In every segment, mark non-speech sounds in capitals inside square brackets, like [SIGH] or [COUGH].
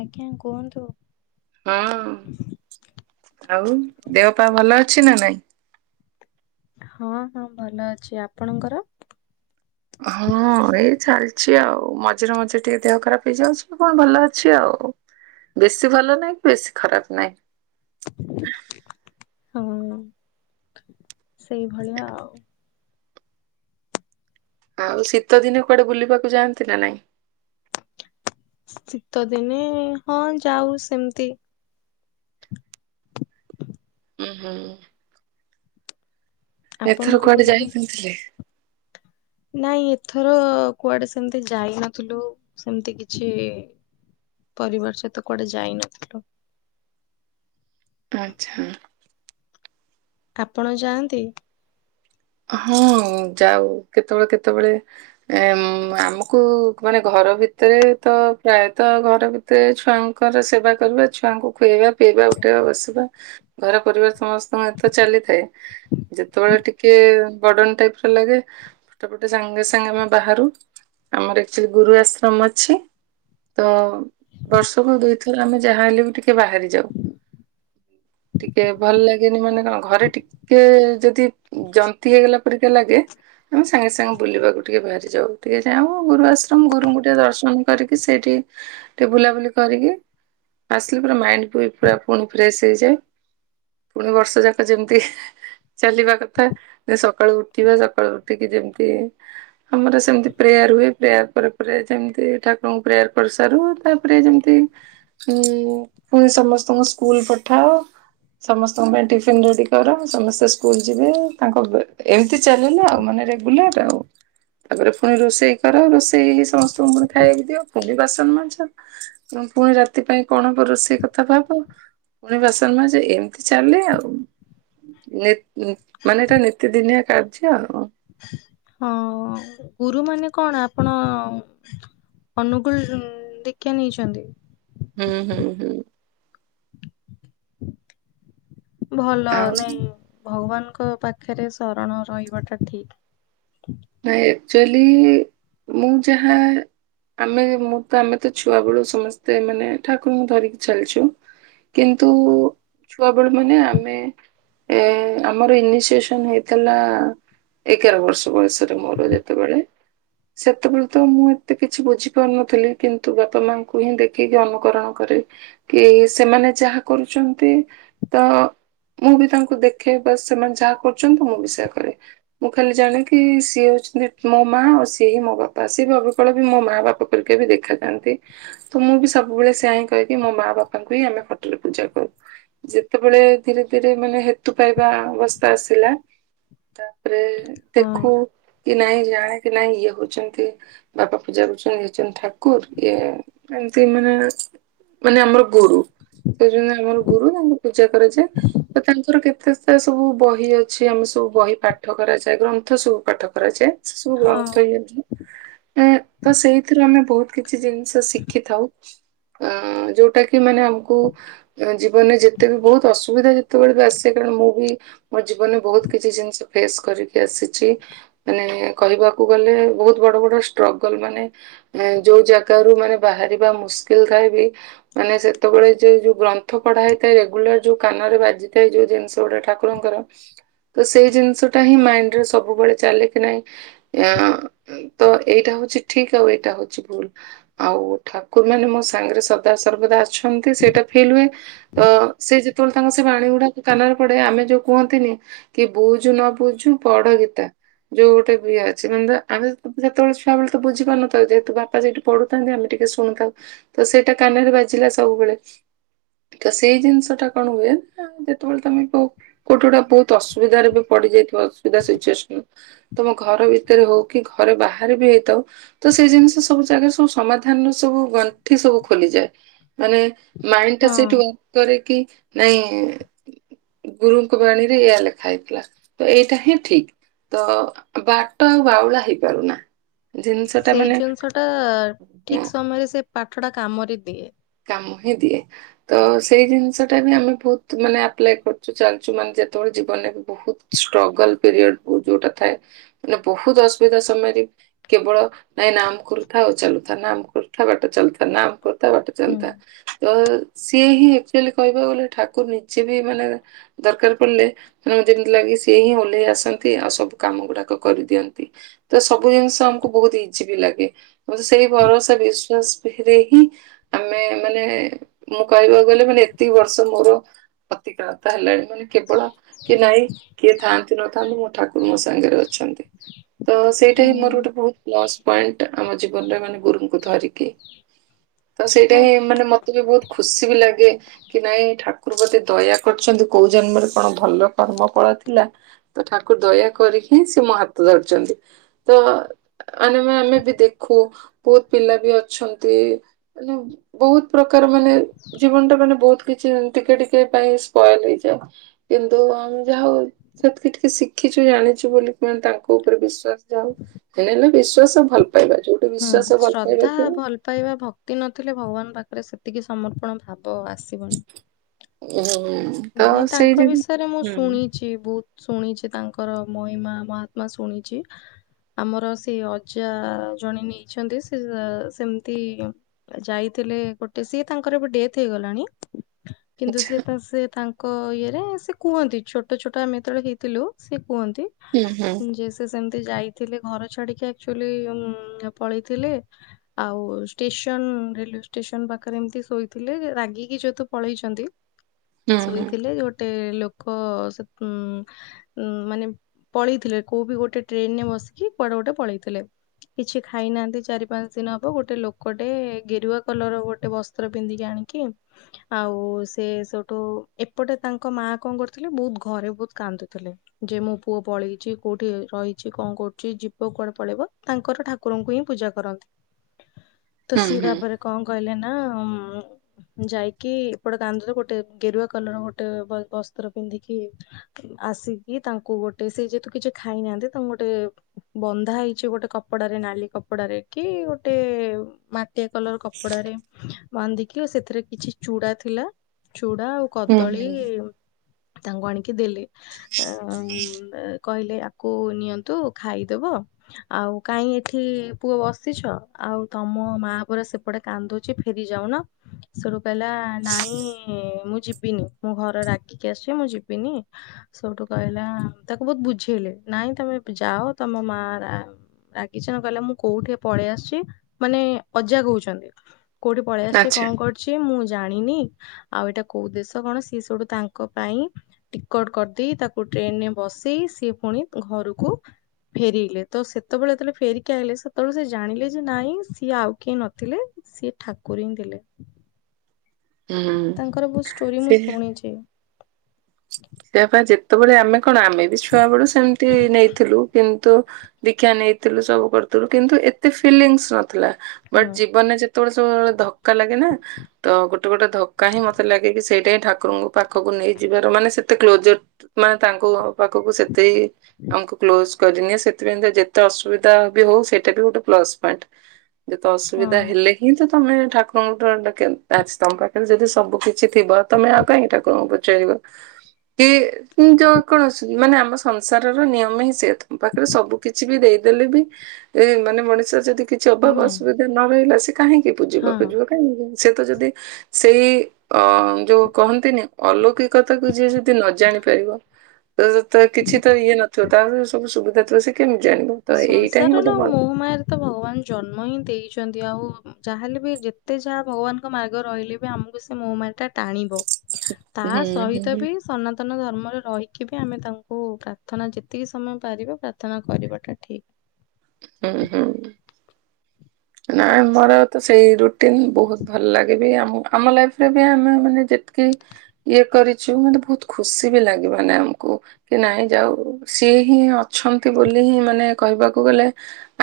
ଆଜ୍ଞା କୁହନ୍ତୁ? ହଁ ଆଉ ଦେହପା ଭଲ ଅଛି ନା ନାଇଁ? ହଁ ହଁ ଭଲ ଅଛି ଆପଣଙ୍କର? ହଁ ଏଇ ଚାଲିଛି ଆଉ ମଝିରେ ମଝିରେ ଟିକେ ଦେହ ଖରାପ ହେଇଯାଉଛି କଣ ଭଲ ଅଛି ଆଉ। ବେଶୀ ଭଲ ନାଇଁ କି ବେଶୀ ଖରାପ୍ ନାଇଁ। ହଁ ସେଇଭଳିଆ ଆଉ। ଆଉ ଶୀତ ଦିନେ କୁଆଡ଼େ ବୁଲିବାକୁ ଯାଆନ୍ତି ନା ନାଇଁ? ଶୀତ ଦିନେ ହଁ ଯାଉ ସେମିତି ଉଁ ହୁଁ। ଏଥର ଆପଣଙ୍କୁ କୁଆଡ଼େ ଯାଇ ବୁଲାବୁଲି କିିଣିଥିଲେ। ନାଇଁ ଏଥର କୁଆଡ଼େ ସେମତି ଯାଇନଥିଲୁ ସେମିତି କିଛି ପରିବାର ସହିତ କୁଆଡ଼େ ଯାଇନଥିଲୁ। ଆଚ୍ଛା। ଆପଣ ଯାଆନ୍ତି? ହଁ ଯାଉ କେତେବେଳେ କେତେବେଳେ? ଆମ୍ ଆମକୁ କଣ ଘର ଭିତରେ ତ ପ୍ରାୟତଃ ଘର ଭି ତେ ଛୁଆଙ୍କର ସେବା କରିବା ଛୁଆଙ୍କୁ ଖୁଏଇବା ପିଇବା ଉଠେଇବା ବସିବା ଘର ପରିବାର ସମସ୍ତଙ୍କ ଏ ତ ଚାଲିଥାଏ ଯେତେବେଳେ ଟି କେ ବଡ଼ନ୍ ଟାଇପ୍ ର ଲାଗେ। [UNINTELLIGIBLE] ସାଙ୍ଗେ ସାଙ୍ଗେ ଆମେ ବାହାରୁ ଆମର ଏକ୍ଟୁଆଲୀ ଗୁରୁ ଆଶ୍ରମ ଅଛି। ତ ବର୍ଷକୁ ଦୁଇଥର ଆମେ ଯାହା ହେଲେ ବି ଟିକେ ବାହାରି ଯାଉ। ଟିକେ ଭଲ ଲାଗେନି ମାନେ କଣ ଘରେ ଟିକେ ଯଦି ଜନ୍ତି ହେଇଗଲା ପରିକା ଲାଗେ। ଆମେ ସାଙ୍ଗେ ସାଙ୍ଗେ ବୁଲିବାକୁ ଟିକେ ବାହାରି ଯାଉ ଟିକେ ଯାଉ ଗୁରୁ ଆଶ୍ରମ ଗୁରୁଙ୍କୁ ଟିକେ ଦର୍ଶନ କରିକି ସେଇଠି ଟିକେ ବୁଲାବୁଲି କରିକି ଆସିଲେ ପୁରା ମାଇଣ୍ଡ [UNINTELLIGIBLE] ପୁରା ପୁଣି ଫ୍ରେଶ ହେଇଯାଏ। ପୁଣି ବର୍ଷ ଯାକ ଯେମିତି ଚାଲିବା କ ଥା ଜଉ ସକାଳୁ ଉଠିବା ସକାଳୁ ଉଠିକି ଯେମିତି ଆମର ସେମିତି ପ୍ରେୟାର ହୁଏ ପ୍ରେୟାର ପରେ ପରେ ଯେମିତି ଠାକୁରଙ୍କୁ ପ୍ରେୟାର କରିସାରୁ ତା ରେ ଯେମତି ଉ ପୁଣି ସମସ୍ତଙ୍କୁ ସ୍କୁଲ ପଠାହବ। ସମସ୍ତଙ୍କ ପାଇଁ ଟିଫିିନ୍ ରେଡି କର ସମସ୍ତେ ସ୍କୁଲ୍ ଯିବେ। ତାଙ୍କପାଇଁ ଏମତି ଚାଲିଲା ଆଉ ମାନେ ରେଗୁଲାର ଆଉ ତାପରେ ପୁଣି ରୋଷେଇ କର ରୋଷେ ସେଇ ସମସ୍ତଙ୍କ ଖାଇବାକୁ ଦିଅ ଫୁଣି ବାସନ ମାଜ ପୁଣି ରାତି ପାଇଁ କଣ ହବ ରୋଷେଇ କଥା ଭାବ ପୁଣି ବାସନ ମାଜ ଯେ ଏମିତି ଚାଲେ ଆଉ ମାନେ ଏଇଟା ନିତିଦିନିଆ କାର୍ଯ୍ୟ ଆଉ ହଁ ଗୁରୁ ମାନେ କଣ ଆପଣ ଅନୁକୁଳ ଦେଖିଆ ନେଇଛନ୍ତି ହୁଁ ହୁଁ ହୁଁ ଭଲ ଆଉ ନାଇଁ ଭଗବାନଙ୍କ ପାଖରେ ଶରଣ ରହିବା ଟା ଠିକ ନା ଏକ୍ଛୁଆଲି ମୁଁ ଯାହା ଆମେ ମୁଁ ତ ଆମେ ତ ଛୁଆ ବେଳୁ ସମସ୍ତେ ମାନେ ଠାକୁରଙ୍କୁ ଧରିକି ଚାଲିଛୁ କିନ୍ତୁ ଛୁଆବେଳୁ ମାନେ ଆମେ ଏ ଆମର ଇନିସିଏସନ ହେଇଥିଲା ଏଗାର ବର୍ଷ ବୟସରେ ମୋର ଯେତେବେଳେ ସେତେବେଳେ ତ ମୁଁ ଏତେ କିଛି ବୁଝିପାରୁନଥିଲି କିନ୍ତୁ ବାପା ମାଙ୍କୁ ହିଁ ଦେଖିକି ଅନୁକରଣ କରେ କି ସେମାନେ ଯାହା କରୁଛନ୍ତି ତ ମୁଁ ବି ତାଙ୍କୁ ଦେଖେ ବା ସେମାନେ ଯାହା କରୁଛନ୍ତି ମୁଁ ବି ସେୟା କରେ ମୁଁ ଖାଲି ଜାଣେ କି ସିଏ ହଉଛନ୍ତି ମୋ ମା ଆଉ ସିଏ ହିଁ ମୋ ବାପା ଆ ସେ ଅବିକଳ ବି ମୋ ମା ବାପା କରିକା ବି ଦେଖାଯାଆନ୍ତି ତ ମୁଁ ବି ସବୁବେଳେ ସେଆ ହିଁ କହିକି ମୋ ମା ବାପାଙ୍କୁ ହିଁ ଆମେ ଫଟୋରେ ପୂଜା କରୁ ଯେତେବେଳେ ଧୀରେ ଧୀରେ ମାନେ ହେତୁ ପାଇବା ଅବସ୍ଥା ଆସିଲା ତାପରେ ହଁ ଦେଖୁ କି ନାଇଁ ଜାଣେ କି ନାଇଁ ଇଏ ହଉଛନ୍ତି ବାପା ପୂଜା କରୁଛନ୍ତି ହେଉଛନ୍ତି ଠାକୁରୁ ଇଏ ଏମିତି ମାନେ ମାନେ ଆମର ଗୁରୁ ସେ ଜଣେ ଆମର ଗୁରୁ ତାଙ୍କୁ ପୂଜା କରାଯାଏ ତ ତାଙ୍କର କେତେ ସବୁ ବହି ଅଛି ଆମେ ସବୁ ବହି ପାଠ କରାଯାଏ ଗ୍ରନ୍ଥ ସବୁ ପାଠକରାଯାଏ ସେ ସବୁ ହଁ ବହୁନ୍ତ [INAUDIBLE] ହେଇନ୍ତି ଏ ତ ସେଇଥିରୁ ଆମେ ବହୁତ କିଛି ଜିନିଷ ଶିଖିଥାଉ ଅ ଯୋଉଟା କି ମାନେ ଆମକୁ ଜୀବନରେ ଯେତେ ବି ବହୁତ ଅସୁବିଧା ଯେତେବେଳେ ବି ଆସେ କାରଣ ମୁଁ ବି ମୋ ଜୀବନରେ ବହୁତ କିଛି ଜିନିଷ ଫେସ୍ କରିକି ଆସିଛି ମାନେ କହିବାକୁ ଗଲେ ବହୁତ ବଡ ବଡ ଷ୍ଟ୍ରଗଲ ମାନେ ଯୋଉ ଜାଗାରୁ ମାନେ ବାହାରିବା ମୁସ୍କିଲ୍ ଥାଏ ବି, ମାନେ ସେତେବେଳେ ଯେ ଯୋଉ ଗ୍ରନ୍ଥ ପଢା ହେଇଥାଏ ରେଗୁଲାର ଯୋଉ କାନ ରେ ବାଜି ଥାଏ ଯୋଉ ଜିନିଷ ବଡ଼ଠାକୁରଙ୍କର ତ ସିଏ ଜିନିଷଟା ହିଁ ମାଇଣ୍ଡ ରେ ସବୁବେଳେ ଚାଲେ କି ନାଇଁ ତ ଏଇଟା ହଉଛି ଠିକ ଆଉ ଏଇଟା ହଉଛି ଭୁଲ୍ ଆଉ ଠାକୁର ମାନେ ମୋ ସାଙ୍ଗରେ ସଦା ସର୍ବଦା ଅଛନ୍ତି ସେଇଟା ଫିଲ୍ ହୁଏ। ତ ସେ ଯେତେବେଳେ ତାଙ୍କ ସେ ବାଣୀ ଗୁଡାକ କାନରେ ପଡେ ଆମେ ଯୋଉ କୁହନ୍ତିନି। କି ବୁଝୁ ନ ବୁଝୁ ପଢ ଗୀତା, ଯୋଉ ଟା ଏଇ ଅଛି ମାନେ ଆମେ ତ ସେତେବେଳେ ଛୁଆ ବେଳୁ ତ ବୁଝିପାରୁନଥାଉ ଯେହେତୁ ବାପା ସେଠୁ ପଢୁଥାନ୍ତି ଆମେ ଟିକେ ଶୁଣୁଥାଉ ତ ସେଇଟା କାନରେ ବାଜିଲା ସବୁବେଳେ। ତ ସେଇ ଜିନିଷ ଟା କଣ ହୁଏ ନା ଯେତେବେଳେ ତମେ କହୁ କୋଉଟି ଗୋଟେ ବହୁତ ଅସୁବିଧାରେ ବି ପଡିଯାଇଥିବ ଅସୁବିଧା ସିଚୁସନ ତମ ଘର ଭିତରେ ହଉ କି ଘରେ ବାହାରେ ବି ହେଇଥାଉ ତ ସେଇ ଜିନିଷ ସବୁ ଜାଗାରେ ସବୁ ସମାଧାନର ସବୁ ଗଣ୍ଠି ସବୁ ଖୋଲିଯାଏ ମାନେ ମାଇଁଡି ଟା ହଁ। ସେଇଠୁ ୱାର୍କ କରେ କି ନାଇଁ, ଗୁରୁଙ୍କ ବାଣୀରେ ଏହା ଲେଖା ହେଇଥିଲା ଏଇଟା ହିଁ ଠିକ, ତ ବାଟ ଆଉ ବାଉଳା ହେଇପାରୁନା। ଜିନିଷ ଟା ସେଇ ମାନେ ଜିନିଷଟା ଠିକ୍ ସମୟରେ ସେ ପାଠ ଟା କାମରେ ଦିଏ। କାମ ହିଁ ଦିଏ। ତ ସେଇ ଜିନିଷଟା ବି ଆମେ ବହୁତ୍ ମାନେ ଆପ୍ଲାଏ କରୁଛୁ ଚାଲ୍ ଛୁ ମାନେ ଯେତେବେଳେ ଜୀବନରେ ବି ବହୁତ୍ ଷ୍ଟ୍ରଗଲ୍ ପିରିୟଡ କୁ ଯୋଉଟା ଥାଏ ମାନେ ବହୁତ୍ ଅସୁବିଧା ସମୟରେ କେବଳ ନାଇଁ ନାମ୍ କରୁଥାଅ ଚାଲୁଥାଅ ନାମ୍ କରୁଥାଅ ବାଟ ଚାହୁଥାଅ ନାମ୍ କରୁଥାଅ ବାଟ ହୁଁ ଚାଲୁଥା ତ ସିଏ ହିଁ ଆକ୍ଖୁଆଲି କହିବାକୁ ଗଲେ ଠାକୁ ନିଜେ ବି ମାନେ ଦରକାର୍ ପଡ଼ିଲେ ଉଁ ଯେମିତି ଲାଗେ ସିଏ ହିଁ ଓହ୍ଲେଇ ଆସନ୍ତି ଆଉ ସବୁ କାମ ଗୁଡାକ କରିଦିଅନ୍ତି। ତ ସବୁ ଜିନିଷ ଆମ୍ କୁ ବହୁତ୍ ଇଜି ବି ଲାଗେ ମତେ ସେଇ ଭରସା ବିଶ୍ଵାସ ପାଖେରେ ହିଁ ଆମେ ମାନେ ମୁଁ କହିବାକୁ ଗଲେ ମାନେ ଏତିକି ବର୍ଷ ମୋର ପ୍ରତିକ୍ରୟତା ହେଲାଣି। ମାନେ କେବଳ କି ନାଇଁ କିଏ ଥାଆନ୍ତୁ ନଥାନ୍ତି ମୋ ଠାକୁର୍ ମୋ ସାଙ୍ଗେରେ ଅଛନ୍ତି। ତ ସେଇଟା ହୁଁ ହିଁ ମୋର ଗୋଟେ ବହୁତ୍ ପ୍ଲସ୍ ପଏଣ୍ଟ୍ ଆମ ଜୀବନରେ ମାନେ ଗୁରୁଙ୍କୁ ଧରିକି। ତ ସେଇଟା ହୁଁ ହିଁ ମାନେ ମତେ ବି ବହୁତ୍ ଖୁସି ବି ଲାଗେ କି ନାଇଁ ଠାକୁର୍ ବତେ ଦୟା କରଛନ୍ତି କୋଉ ଜନ୍ମରେ କଣ ଭଲ କର୍ମ ଫଳ ଥିଲା ତ ଠାକୁ ଦୟା କରିକି ହିଁ ସେ ମୋ ହାତ ଧରିଛନ୍ତି ତ ଆରେ ମା ଆମେ ବି ଦେଖୁ ବହୁତ୍ ପିଲା ବି ଅଛନ୍ତି ମାନେ ବହୁତ୍ ପ୍ରକାର ମାନେ ଜୀବନ୍ ଟା ମାନେ ବହୁତ୍ କିଛି ଏମି ଟିକେ ଟି କେ ପାଇଁ ସ୍ପଏଲ୍ ହେଇଯାଏ କିନ୍ତୁ ଆମ୍ ଯାହା ହଉ ସେଥିକି ଟିକେ ଶିଖିଛୁ ଜାଣିଚୁ ବୋଲିେ ମାନେ ତାଙ୍କ ଉପରେ ବିଶ୍ୱାସ ଯାଉ ହେଲେ ବି ବିଶ୍ଵାସ ଭଲ୍ ପାଇବା ଯୋଉ ହୁଁ ଶ୍ରଦ୍ଧା ଭଲ୍ ପାଇବା ଭକ୍ତି ନଥିଲେ ଭଗବାନ ପାଖରେ ସେତିକି ସମର୍ପଣ ଭାବ ଆସିବନି। ଓୁଁ [UNINTELLIGIBLE] ନାଇଁ ତାଙ୍କ ବିଷୟରେ ମୁଁ ଶୁଣି ଛି ବହୁତ୍ ଶୁଣିଛି ତାଙ୍କର ମହିମା ମହାତ୍ମା ଶୁଣିଚି। ଆମର ସେ ଅଜା ଜଣେ ନେଇଛନ୍ତି ସେ ସେମ୍ ତି ଯାଇଥିଲେ ଗୋଟେ ସିଏ ତାଙ୍କର ଏବେ ଡେଥ୍ ହେଇଗଲାଣି କିନ୍ତୁ ଆଚ୍ଛା ସିଏ ତା ସେ ତାଙ୍କ ଇଏରେ ସେ କୁହନ୍ତି ଛୋଟ ଛୋଟ ଆମେ ଯେତେବେଳେ ହେଇଥିଲୁ ସେ କୁହନ୍ତି ହୁଁ ହୁଁ। ଯେ ସେ ସେମତି ଯାଇଥିଲେ ଘର ଛାଡିକି ଆକ୍ଚୁଆଲି ଉଁ ପଳେଇଥିଲେ ଆଉ ଷ୍ଟେସନ୍ ରେଲ୍ ୱେ ଷ୍ଟେସନ୍ ପାଖରେ ଏମତି ଶୋଇଥିଲେ ରାଗିକି ସେହେତୁ ପଳେଇଛନ୍ତି ହୁଁ ହୁଁ ଶୋଇଥିଲେ ଗୋଟେ ଲୋକ ସେ ଉଁ ଉଁ ମାନେ ପଳେଇଥିଲେ କୋଉ ବି ଗୋଟେ ଟ୍ରେନ୍ ରେ ବସିକି କୁଆଡେ ଗୋଟେ ପଳେଇଥିଲେ। କିଛି ଖାଇନାହାନ୍ତି ଚାରି ପାଞ୍ଚ୍ ଦିନି ହବ ଗୋଟେ ଲୋକଟେ ଗେରୁଆ କଲର ର ଗୋଟେ ବସ୍ ସ୍ତର ପିନ୍ଧିକି ଆଣିକି ଆଉ ସେ ସୋ ତ ଏପଟେ ତାଙ୍କ ମା କଁ କରୁଥିଲେ ବହୁତ୍ ଘରେ ବହୁତ୍ କାନ୍ଦୁଥିଲେ ଯେ ମୋ ପୁଅ ପଳେଇଚି କୋଉଠି ରହିଛି କଣ କରୁଚି ଯିବ କୁଆଡେ ପଳେଇବ ତାଙ୍କର ଠା କୁର ଙ୍କୁ ହିଁ ପୂଜା କରନ୍ତି। [INAUDIBLE] ତ ସିଏ ତାପରେ କଣ କହିଲେ ନା ଯାଇକି ଏପଟେ କାନ୍ଦ ଗୋ ଟେ ଗେରୁଆ କଲର ଗୋଟେ ବ ବସ୍ତ୍ର ପିନ୍ଧିକି ଆସିକି ତାଙ୍କୁ ଗୋଟେ ସେ ଯେହେତୁ କିଛି ଖାଇନାହାନ୍ତି ତାଙ୍କୁ ଗୋଟେ ବନ୍ଧା ହେଇଛି ଗୋଟେ କପଡାରେ ନାଲି କପଡାରେ କି ଗୋଟେ ମାଟିଆ କଲର କପଡାରେରେ ବାନ୍ଧିକି ସେଥିରେ କିଛି ଚୁଡା ଥିଲା। ଚୁଡ଼ା ଆଉ ହୁଁ କଦଳୀ ହୁଁ ତାଙ୍କୁ ଆଣିକି ଦେଲେ। ଅଁ ଉଁ ଅ କହିଲେ ଆକୁ ନିଅନ୍ତୁ ଖାଇଦବ। ଆଉ କାଇଁ ଏଠି ପୁଅ ବସିଛ ଆଉ ତମ ମା ପରା ସେ ପଟେ କାନ୍ଦୁଚି ଫେରି ଯାଉନ ସେଠୁ କହିଲା ନାଇଁ ଇଁ ମୁଁ ଯିବିନି ମୁଁ ଘରେ ରାଗିକି ଆସିିଚି ମୁଁ ଯିବିନି। ସଉଠୁ କହିଲା ତାକୁ ବୋହୁତ ବୁଝେଇଲେ ନାଇଁ ତମେ ଯାଅ ତମ ମା ରା ଆଗିଚ କହିଲା ମୁଁ କୋଉଠେ ପଳେଇ ଆସିଚି ମାନେ ଅଜା କୋହୁଚନ୍ତି। କୋଉଠି ପଳେଇ ଆସିଚି ଆଚ୍ଛା କଣ କରିଚି ମୁଁ ଜାଣିନି। ଆଉ ଏଟା କୋଉ ଦେଶ କଣ ସିଏ ସେଉଠୁ ତାଙ୍କ ପାଇଁ ଟିକଟ କରିଦେଇ ତାକୁ ଟ୍ରେନରେ ବସେଇ ସିଏ ପୁଣି ଘରୁକୁ ଫେରିଲେ ତ ସେତବେଳେ ଯେତଳେ ଫେରିକି ଆଇଲେ ସେତବେଳେ ସେ ଜାଣିଲେ ଯେ ନାଇଁ ସିଏ ଆଉ କିଏ ନଥିଲେ ସିଏ ଠାକୁର ହିଁ ଥିଲେ। ହୁଁ। ତାଙ୍କର ବୋହୁ ଷ୍ଟୋରି ମୁଁ ସେ ଶୁଣିଚି। ତେ ପାଇଁ ଯେତୋବେଳେ ଆମେ କଣ ଆମେ ବି ଛୁଆ ବେଳୁ ସେମିତି ନେଇଥିଲୁ କିନ୍ତୁ ଦୀକ୍ଷା ନେଇଥିଲୁ ସବୁ କରୁଥିଲୁ କିନ୍ତୁ ଏତେ ଫିଲିଙ୍ଗସ୍ ନଥିଲା ହୁଁ ବଟ୍ ଜୀବନରେ ଯେ ତୋଳେ ସବୁ ଧକ୍କା ଲାଗେ ନା ତ ଗୋଟେ ଗୋଟେ ଧକ୍କା ହିଁ ମତେ ଲାଗେ କି ସେଇଟା ହିଁ ଠାକୁରଙ୍କ ପାଖକୁ ନେଇଯିବାର ମାନେ ସେ ତେ କ୍ଲୋଜର ମାନେ ତାଙ୍କ ପାଖକୁ ସେତେ ଆମକୁ କ୍ଲୋଜ କରିନିଏ ସେଥିପାଇଁ ତ ଯେତେ ଅସୁବିଧା ବି ହଉ ସେଇଟା ବି ଗୋଟେ ପ୍ଲସ ପଏଣ୍ଟ। ଯେତେ ହଁ ଅସୁବିଧା ହେଲେ ହିଁ ତ ତମେ ଠାକୁରଙ୍କ ଡ ଡକେ ଆଚ୍ ତମ ପାଖରେ ଯଦି ସବୁ କି ଛି ଥିବ ତମେ ଆଉ କାଇଁ ଠାକୁରଙ୍କୁ ପଚାରିବ କି ଯୋଉ କୌଣସି ମାନେ ଆମ ସଂସାରର ନିୟମ ହିଁ ସେ ତମ ପାଖରେ ସବୁ କିିଛି ବି ଦେଇଦେଲେ ବି ଏ ମାନେ ମଣିଷ ଯଦି କି ଛିଃ ଅଭାବ ନାଇଁ ଅସୁବିଧା ନ ରହିଲା ସେ କାହିଁକି ହଁ। ବୁଝିବାକୁ ଯିବ? ଏ ସେ ତ ଯଦି ସେଇ ଅ ଯୋଉ କହନ୍ତିନି ଅଲୌକିକତାକୁ ଯିଏ ଯ ତି ନ ଜାଣି ପାରିବ ତ ତ କିଛି ତ ଇଏ ନଥିବ ତାର ସବୁ ସୁବିଧା ଥିବ ସେ କେମି ଜାଣିବ? ତ ଏଇଟା ହିଁ ସଂସାର ନ ଗୋଟେ ବଡ ମୋହ ମାୟାରେ ତ ଭଗବାନ ଜନ୍ମ ହିଁ ଦେଇଚନ୍ତି ଆଉ ଯାହାେଲେ ବି ଯେତେ ଯାହା ଭଗବାନଙ୍କ ମାର୍ଗ ରହିଲେ ବି ଆମୁ ଉ ସେ ମୋହ ମାୟାଟା ଟାଣିବ ତା ହୁଁ ସହିତ ହୁଁ ବି ସନାତନ ଧର୍ମରେ ରହିକି ବି ଆମେ ତାଙ୍କୁ ପ୍ରାର୍ଥନା ଯେତିକି ସମୟ ପାରିବା ପ୍ରାର୍ଥନା କରିବାଟା ଠି ହୁଁ ହୁଁ। ନାଁ ମୋର ତ ସେଇ ରୁଟିନ ବୋହୁତ ଭଲ ଲାଗେ ବିି ଆମ ଆମ ଲାଇଫ୍ ରେ ବି ଆମେ ମାନେ ଯେତିକି ଇଏ କରିଚୁ ମତେ ବହୁତ ଖୁସି ବି ଲାଗେ ମାନେ ଆମକୁ କି ନାଇଁ ଯାଉ ସିଏ ହିଁ ଅଛନ୍ତି ବୋଲି ହିଁ ମାନେ କହିବାକୁ ଗଲେ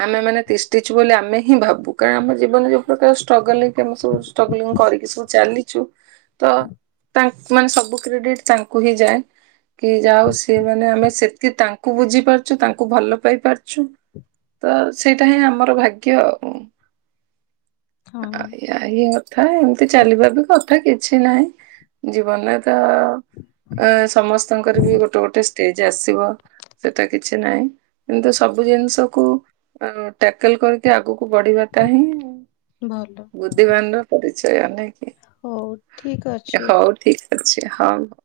ଆମେ ମାନେ ତିଷ୍ଟିଚୁ ବୋଲି ଆମେ ହିଁ ଭାବୁ କାରଣ ଆମ ଜୀବନରେ ଯୋଉ ପ୍ରକାର ଷ୍ଟ୍ରଗଲ୍ ହେଇକି ଆମେ ସବୁ ଷ୍ଟ୍ରଗଲିଙ୍ଗ କରିକି ସବୁ ଚାଲିଚୁ ତ ତାଙ୍କ୍ ମାନେ ସବୁ କ୍ରେଡିଟ୍ ତାଙ୍କୁ ହିଁ ଯାଏ। କି ଯା ହୋଉ ସିଏ ମାନେ ଆମେ ସେତକି ତାଙ୍କୁ ବୁଝି ପାରୁଚୁ ତାଙ୍କୁ ଭଲ ପାଇ ପାର୍ ଚୁ ତ ସେଇଟା ହିଁ ଆମର ଭାଗ୍ୟ। ଆଉ ହଁ। ଆ ଇ ଅଥା ଏମତି ଚାଲିବା ବି କଥା କିଛି ନାହିଁ ଜୀବନ ତ ଅ ସମସ୍ତଙ୍କର ବି ଗୋଟେ ଗୋଟେ ଷ୍ଟେଜ ଆସିବ। ସେଟା କିଛି ନାହିଁ ଅନ୍ତୁ ସବୁ ଜିନିଷକୁ ଅ ଟ୍ୟାକେଲ କରିକି ଆଗୁ ବଢି଼ବାଟା ହିଁ ଭଲ ବୁଦ୍ଧିମାନର ପରିଚୟ, ନାଇଁ? କି? ହଉ ଠିକ୍ ଅଛି। ଆଛା ହଉ।